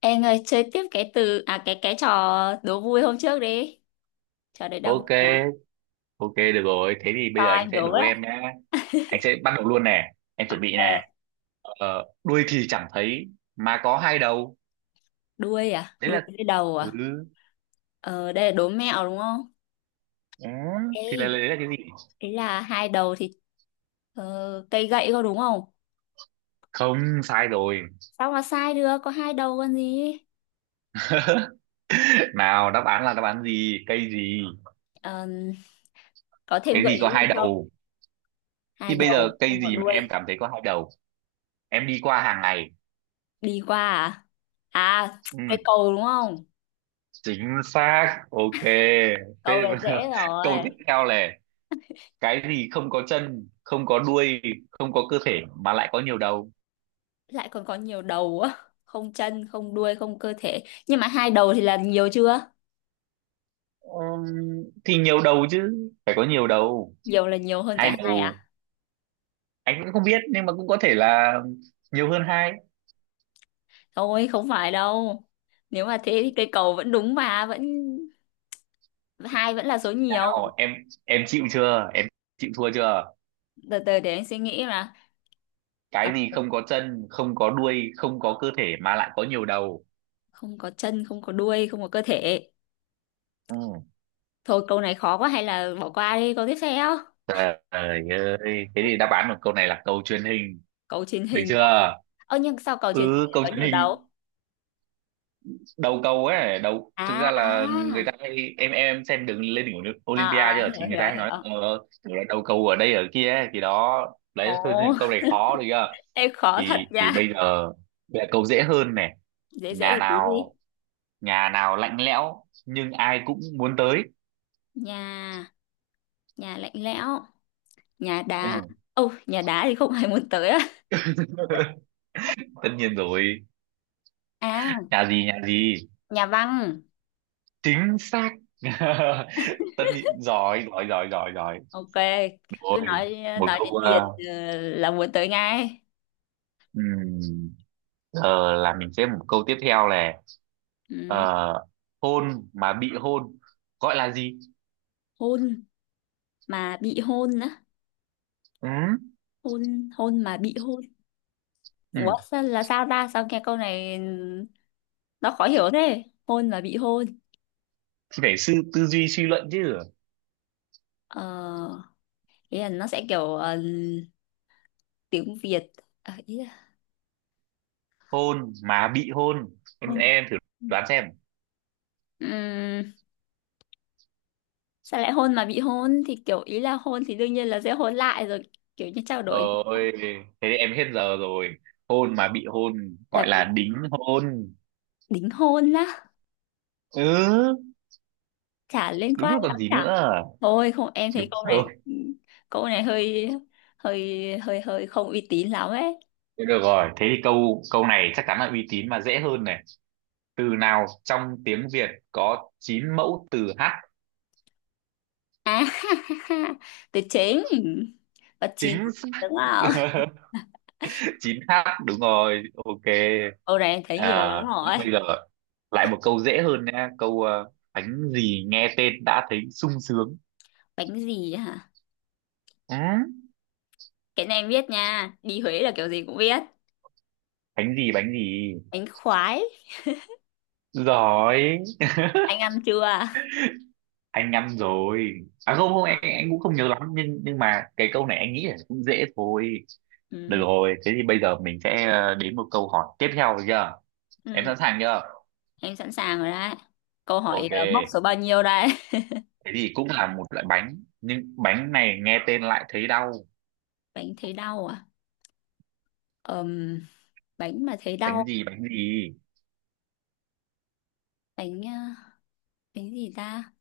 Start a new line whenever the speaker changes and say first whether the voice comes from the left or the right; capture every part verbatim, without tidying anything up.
left: Em ơi, chơi tiếp cái từ à cái cái trò đố vui hôm trước đi. Trò đấy đang vui lắm.
right: OK OK, được rồi, thế thì
left: Cho
right: bây giờ anh
left: anh
right: sẽ
left: đố
right: đố
left: đấy.
right: em nhá. Anh sẽ bắt đầu luôn nè, em chuẩn bị
left: Ờ,
right: nè. Ờ, đuôi thì chẳng thấy mà có hai đầu.
left: Đuôi à?
right: Đấy
left: Đuôi
right: là.
left: với đầu
right: Ừ,
left: à? Ờ, đây là đố mẹo đúng không?
right: ừ. Thì là
left: Ê,
right: đấy là cái gì?
left: Ý là hai đầu thì ờ, cây gậy có đúng không?
right: Không, sai rồi.
left: Sao mà sai được, có hai đầu còn gì?
right: Nào, đáp án là đáp án gì? Cây gì?
left: Ờ, có thêm
right: Cái
left: gợi
right: gì
left: ý
right: có
left: gì
right: hai
left: không?
right: đầu? Thì
left: Hai
right: bây giờ
left: đầu
right: cây
left: không có
right: gì mà em
left: đuôi.
right: cảm thấy có hai đầu, em đi qua hàng ngày?
left: Đi qua à? À, cái
right: Ừ,
left: cầu đúng không?
right: chính xác, OK. Thế.
left: Cầu là dễ
right: Câu
left: rồi.
right: tiếp theo này. Cái gì không có chân, không có đuôi, không có cơ thể mà lại có nhiều đầu?
left: Lại còn có nhiều đầu á, không chân không đuôi không cơ thể, nhưng mà hai đầu thì là nhiều chưa?
right: Ừm, thì nhiều đầu chứ phải có nhiều đầu.
left: Nhiều là nhiều hơn
right: Hai
left: cả hai
right: đầu.
left: à?
right: Anh cũng không biết nhưng mà cũng có thể là nhiều hơn hai.
left: Thôi không phải đâu, nếu mà thế thì cây cầu vẫn đúng mà, vẫn hai vẫn là số nhiều.
right: Nào em em chịu chưa em? Chịu thua chưa?
left: Từ từ để anh suy nghĩ mà. Ờ,
right: Cái gì không có chân, không có đuôi, không có cơ thể mà lại có nhiều đầu?
left: Không có chân không có đuôi không có cơ thể,
right: Ừ.
left: thôi câu này khó quá hay là bỏ qua đi câu tiếp theo.
right: Trời ơi, thế thì đáp án của câu này là cầu truyền hình.
left: Cầu truyền
right: Được
left: hình
right: chưa?
left: á. Ơ nhưng sao cầu truyền hình
right: Ừ,
left: lại
right: câu
left: có
right: truyền
left: nhiều
right: hình,
left: đầu?
right: đầu cầu ấy, đầu
left: À
right: thực ra là người
left: à
right: ta hay em em xem đường lên đỉnh
left: à,
right: Olympia
left: à,
right: chưa
left: hiểu
right: thì người
left: hiểu
right: ta hay
left: hiểu.
right: nói ờ, kiểu là đầu cầu ở đây ở kia ấy, thì đó
left: Ồ,
right: đấy. Thôi thì câu này khó, được chưa?
left: em khó thật
right: thì thì bây
left: nha.
right: giờ bây giờ câu dễ hơn này.
left: Dễ
right: Nhà
left: dễ tí đi.
right: nào, nhà nào lạnh lẽo nhưng ai cũng muốn tới?
left: Nhà Nhà lạnh lẽo, nhà đá.
right: Ừ.
left: Ô nhà đá thì không ai muốn tới á.
right: Tất nhiên rồi.
left: À,
right: Nhà gì? Nhà gì?
left: nhà văn.
right: Chính xác. Tất nhiên, giỏi giỏi giỏi giỏi giỏi.
left: Ok, cứ
right: Rồi,
left: nói.
right: một
left: Nói
right: câu.
left: đến tiền
right: ờ,
left: ờ, là muốn tới ngay.
right: ừm, giờ là mình sẽ một câu tiếp theo này. Ờ,
left: Ừ.
right: hôn mà bị hôn gọi là gì?
left: Hôn mà bị hôn á?
right: Ừ,
left: Hôn Hôn mà bị hôn.
right: ừ.
left: Ủa sao, là sao ta, sao nghe câu này ừ, nó khó hiểu thế? Hôn mà bị hôn.
right: Thì phải sư tư duy suy luận chứ.
left: Ờ, ý là nó sẽ kiểu ờ, tiếng Việt. Ờ, ý là
right: Hôn mà bị hôn, em,
left: hôn.
right: em thử đoán xem.
left: Ừm, Sao lại hôn mà bị hôn, thì kiểu ý là hôn thì đương nhiên là sẽ hôn lại rồi, kiểu như trao đổi.
right: Ôi, thế thì em hết giờ rồi. Hôn mà bị hôn gọi
left: Là
right: là
left: cái
right: đính hôn.
left: đính hôn á?
right: Ừ,
left: Chả liên
right: đúng
left: quan
right: rồi, còn
left: lắm
right: gì nữa.
left: cả. Thôi không, em thấy
right: Đúng
left: câu này,
right: rồi.
left: câu này hơi hơi hơi hơi không uy tín lắm ấy.
right: Thế được rồi, thế thì câu câu này chắc chắn là uy tín mà dễ hơn này. Từ nào trong tiếng Việt có chín mẫu từ hát?
left: À, từ chính và chín
right: Chính xác.
left: đúng không?
right: 9 hát đúng rồi, OK.
left: Câu này em thấy nhiều
right: À,
left: lắm
right: thế
left: rồi.
right: bây giờ lại một câu dễ hơn nha, câu ờ, bánh gì nghe tên đã thấy sung sướng?
left: Bánh gì hả?
right: Ừ?
left: Cái này em biết nha, đi Huế là kiểu gì cũng biết.
right: Bánh gì? Bánh gì?
left: Bánh khoái.
right: Giỏi.
left: Anh ăn chưa?
right: Anh ăn rồi. À không không, anh, anh cũng không nhớ lắm nhưng nhưng mà cái câu này anh nghĩ là cũng dễ thôi. Được
left: Ừ.
right: rồi, thế thì bây giờ mình sẽ ờ, đến một câu hỏi tiếp theo, được chưa? Em
left: Ừ.
right: sẵn sàng chưa?
left: Em sẵn sàng rồi đấy. Câu hỏi
right: OK.
left: ờ, móc số bao nhiêu đây?
right: Thế thì cũng là một loại bánh nhưng bánh này nghe tên lại thấy đau.
left: Bánh thấy đau à? Ờm, Bánh mà thấy
right: Bánh
left: đau.
right: gì? Bánh gì?
left: Bánh ờ, bánh gì ta?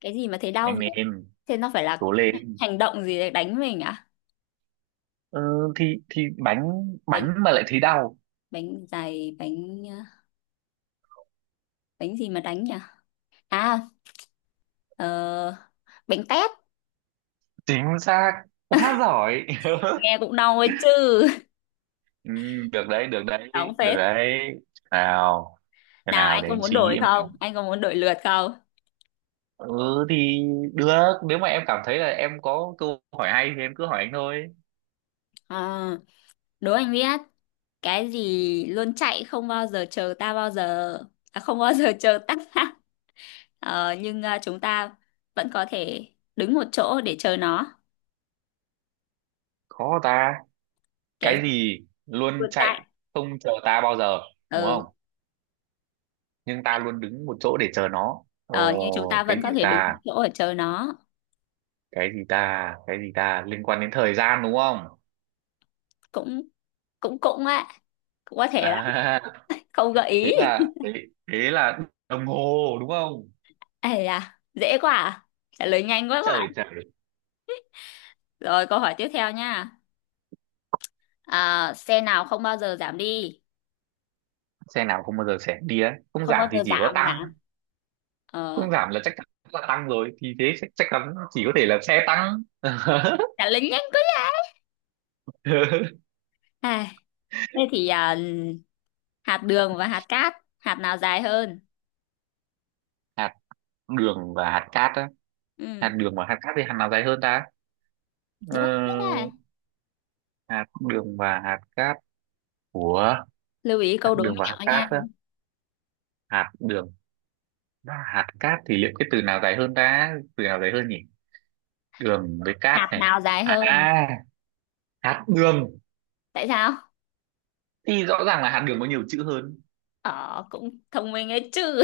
left: Cái gì mà thấy đau
right: Anh
left: nhỉ?
right: em,
left: Thế nó phải là
right: cố lên.
left: hành động gì để đánh mình à?
right: Ờ, thì thì bánh,
left: Bánh
right: bánh mà lại thấy đau.
left: bánh dày, bánh ờ, bánh gì mà đánh nhỉ? À, ờ, bánh tét.
right: Chính xác, quá giỏi.
left: Nghe cũng đau ấy chứ.
right: Ừ, được đấy, được đấy,
left: Đau
right: được
left: phết.
right: đấy. Nào, cái
left: Nào
right: nào
left: anh
right: để
left: có
right: anh
left: muốn
right: suy
left: đổi
right: nghĩ nào.
left: không? Anh có muốn đổi lượt không?
right: Ừ thì được, nếu mà em cảm thấy là em có câu hỏi hay thì em cứ hỏi anh thôi.
left: À, đố anh biết. Cái gì luôn chạy không bao giờ chờ ta bao giờ. À, không bao giờ chờ ta. Ờ, nhưng ờ, chúng ta vẫn có thể đứng một chỗ để chờ nó.
right: Khó ta. Cái
left: cái
right: gì luôn
left: Vượt
right: chạy
left: chạy.
right: không chờ ta bao giờ, đúng không?
left: Ừ.
right: Nhưng ta luôn đứng một chỗ để chờ nó,
left: Ờ, nhưng chúng
right: ồ,
left: ta
right: cái
left: vẫn
right: gì
left: có thể đứng một
right: ta,
left: chỗ để chờ nó.
right: cái gì ta, cái gì ta liên quan đến thời gian, đúng không?
left: Cũng cũng cũng á, cũng có thể
right: À,
left: đấy. Không gợi
right: thế
left: ý.
right: là thế, thế là đồng hồ, đúng không?
left: Ây da, dễ quá à? Trả lời nhanh quá quá.
right: Trời, trời.
left: Rồi câu hỏi tiếp theo nha. À, xe nào không bao giờ giảm đi?
right: Xe nào không bao giờ sẽ đi đấy, không
left: Không bao
right: giảm thì
left: giờ
right: chỉ có
left: giảm giảm.
right: tăng.
left: Ờ,
right: Không giảm là chắc chắn là tăng rồi, thì thế chắc, chắc chắn chỉ có thể là xe tăng.
left: trả lời nhanh quá nhỉ. À, thế thì à, hạt đường và hạt cát, hạt nào dài hơn?
right: Hạt đường và hạt cát á? Hạt
left: Ừ.
right: đường và hạt cát thì hạt nào dài hơn ta?
left: Đúng rồi. À,
right: Ờ, hạt đường và hạt cát của
left: lưu ý
right: hạt
left: câu đố
right: đường và hạt
left: mẹo
right: cát
left: nha.
right: á? Hạt đường và hạt cát thì liệu cái từ nào dài hơn ta, từ nào dài hơn nhỉ? Đường với cát
left: Hạt
right: này.
left: nào dài hơn?
right: À, hạt đường.
left: Tại sao?
right: Thì rõ ràng là hạt đường có nhiều chữ hơn.
left: Ờ, cũng thông minh ấy chứ.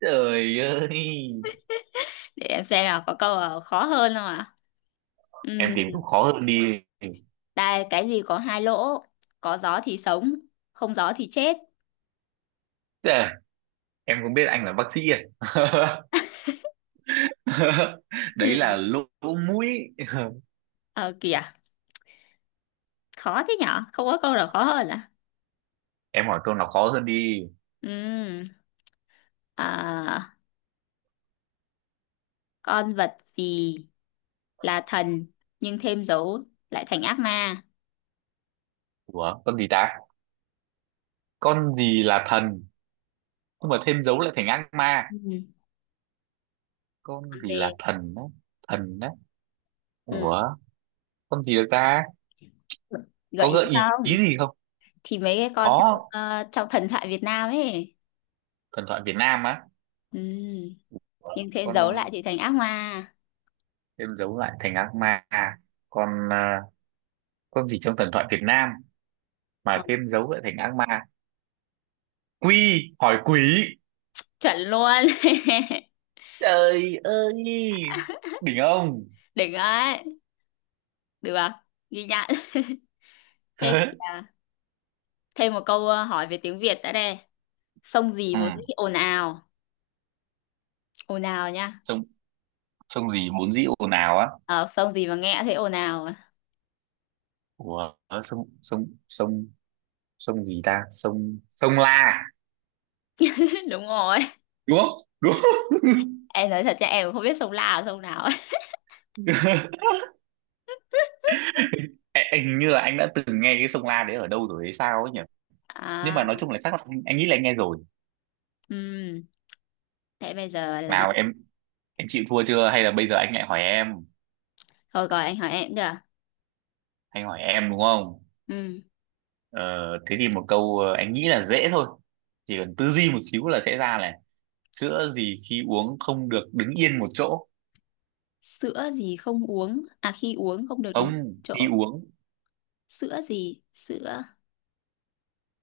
right: Trời ơi.
left: Để em xem nào có câu nào khó hơn không ạ?
right: Em
left: Ừm,
right: tìm cũng khó hơn đi.
left: Đây, cái gì có hai lỗ? Có gió thì sống, không gió thì chết.
right: Trời, em không biết anh là bác sĩ à? Đấy là
left: Ừ.
right: lỗ mũi.
left: Ờ kìa, khó thế nhở? Không có câu nào khó hơn à?
right: Em hỏi câu nào khó hơn đi.
left: Ừm, à, con vật gì là thần nhưng thêm dấu lại thành ác ma?
right: Ủa, con gì ta? Con gì là thần nhưng mà thêm dấu lại thành ác ma?
left: Ừm,
right: Con
left: con
right: gì là
left: gì?
right: thần đấy? Thần đấy.
left: Ừm,
right: Ủa, con gì được ta?
left: Gợi
right: Có
left: ý
right: gợi ý
left: không?
right: gì không?
left: Thì mấy cái con trong,
right: Có,
left: ờ, trong thần thoại Việt Nam ấy.
right: thần thoại Việt Nam á?
left: Ừm.
right: Ủa,
left: Nhưng thế
right: con
left: giấu lại thì thành ác ma.
right: thêm dấu lại thành ác ma, con à, con gì trong thần thoại Việt Nam
left: Ờ,
right: mà thêm dấu lại thành ác ma? Quy hỏi quỷ.
left: chuẩn luôn.
right: Trời ơi, đỉnh ông.
left: Đỉnh ấy. Được à? Ghi nhận. Thế thì à, thêm một câu ờ, hỏi về tiếng Việt đã đây. Sông gì
right: Ừ,
left: vốn dĩ ồn ào, ồn ào nhá.
right: sông sông gì vốn dĩ ồn ào á?
left: Ờ, sông gì mà nghe thấy ồn ào?
right: Ủa, sông sông sông sông gì ta? Sông sông La,
left: Đúng rồi.
right: đúng không? Đúng không?
left: Em nói thật cho em cũng không biết sông là sông nào ấy.
right: Ê, anh hình như là anh đã từng nghe cái sông La đấy ở đâu rồi hay sao ấy nhỉ, nhưng mà
left: À,
right: nói chung là chắc là anh, anh nghĩ là anh nghe rồi.
left: ừm, thế bây giờ là
right: Nào em em chịu thua chưa hay là bây giờ anh lại hỏi em?
left: thôi gọi anh hỏi em được.
right: Anh hỏi em, đúng không?
left: Ừm,
right: Ờ, thế thì một câu, ờ, anh nghĩ là dễ thôi, chỉ cần tư duy một xíu là sẽ ra này. Sữa gì khi uống không được đứng yên một chỗ?
left: sữa gì không uống à, khi uống không được đứng
right: Ông, khi
left: chỗ?
right: uống.
left: Sữa gì? Sữa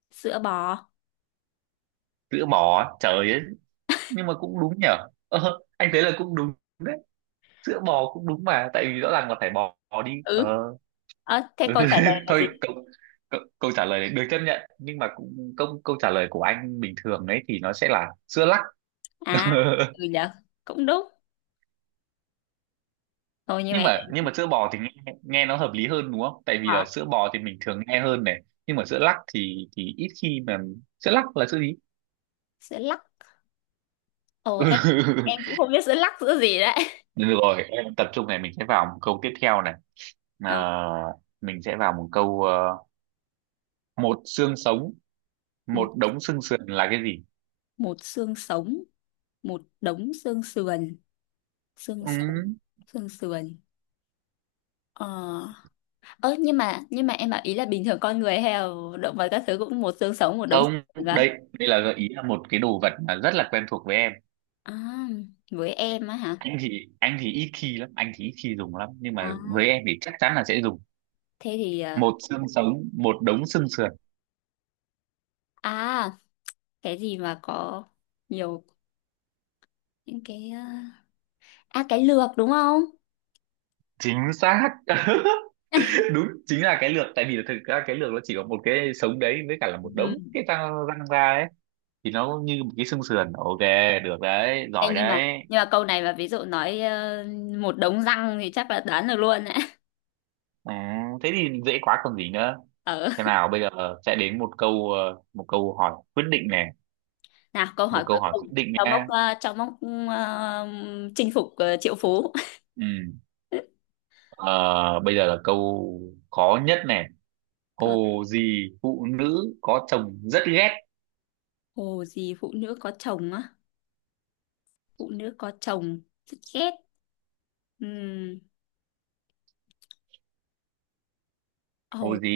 left: Sữa bò.
right: Sữa bò á, trời ấy. Nhưng mà cũng đúng nhở. Ờ, anh thấy là cũng đúng. Đấy, sữa bò cũng đúng mà tại vì rõ ràng là phải bò, bò đi ờ
left: Ừ. Ờ, thế câu trả lời là gì?
right: Thôi câu, câu, câu trả lời này được chấp nhận nhưng mà cũng câu câu trả lời của anh bình thường đấy thì nó sẽ là sữa lắc.
left: À, ừ dạ, cũng đúng. Thôi như
right: nhưng
left: vậy
right: mà nhưng
left: thì
right: mà sữa bò thì nghe, nghe nó hợp lý hơn đúng không, tại vì
left: hả,
right: là sữa bò thì mình thường nghe hơn này. Nhưng mà sữa lắc thì thì ít khi mà, sữa lắc là sữa gì?
left: sẽ lắc. Ồ em em cũng không biết sẽ lắc giữa gì đấy.
right: Ừ, được rồi, em tập trung này, mình sẽ vào một câu tiếp theo này. Ờ,
left: Nào,
right: mình sẽ vào một câu, ờ, một xương sống
left: một
right: một đống xương sườn là cái gì?
left: một xương sống một đống xương sườn. Xương
right: Ừ,
left: sống, xương sườn. Ờ, ơ nhưng mà, nhưng mà em bảo ý là bình thường con người hay là động vật các thứ cũng một xương sống một đống xương
right: không,
left: sườn và.
right: đây đây là gợi ý là một cái đồ vật mà rất là quen thuộc với em.
left: À, với em á hả?
right: Anh thì anh thì ít khi lắm, anh thì ít khi dùng lắm nhưng mà
left: À,
right: với em thì chắc chắn là sẽ dùng.
left: thế thì ờ,
right: Một xương sống một đống xương sườn.
left: à, cái gì mà có nhiều những cái ờ, à, cái lược đúng không?
right: Chính xác. Đúng, chính là cái lược tại vì thực ra cái lược nó chỉ có một cái sống đấy với cả là một đống cái răng răng ra ấy thì nó như một cái xương sườn, OK, được đấy,
left: Ê,
right: giỏi
left: nhưng mà,
right: đấy.
left: nhưng mà câu này mà ví dụ nói ờ, một đống răng thì chắc là đoán được luôn đấy.
right: Ừ, thế thì dễ quá, còn gì nữa.
left: Ở,
right: Thế nào bây giờ sẽ đến một câu, ờ, một câu hỏi quyết định này,
left: nào câu
right: một
left: hỏi cuối
right: câu hỏi quyết
left: cùng
right: định
left: cho mốc,
right: nha.
left: ờ, cho mốc, ờ, chinh phục, ờ, triệu phú.
right: Ừ. ờ, bây giờ là câu khó nhất này.
left: Cờ-
right: Hồ gì phụ nữ có chồng rất ghét?
left: Hồ gì phụ nữ có chồng á? Phụ nữ có chồng rất ghét. Ừm,
right: Hồ
left: Hồ,
right: gì?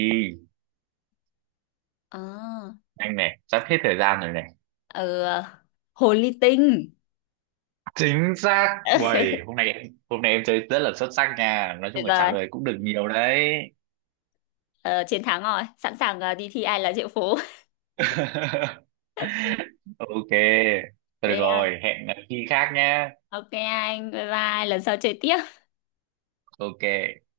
left: ờ
right: Anh này sắp hết thời gian rồi này.
left: ờ, hồ ly tinh.
right: Chính xác, uầy, hôm nay em hôm nay em chơi rất là xuất sắc nha, nói chung
left: Tuyệt
right: là trả
left: vời.
right: lời cũng được nhiều đấy.
left: Ờ, chiến thắng rồi, sẵn sàng ờ, đi thi ai là triệu phú.
right: OK, thôi được
left: Thế à,
right: rồi, hẹn khi khác nhá.
left: ok anh, bye bye, lần sau chơi tiếp.
right: OK.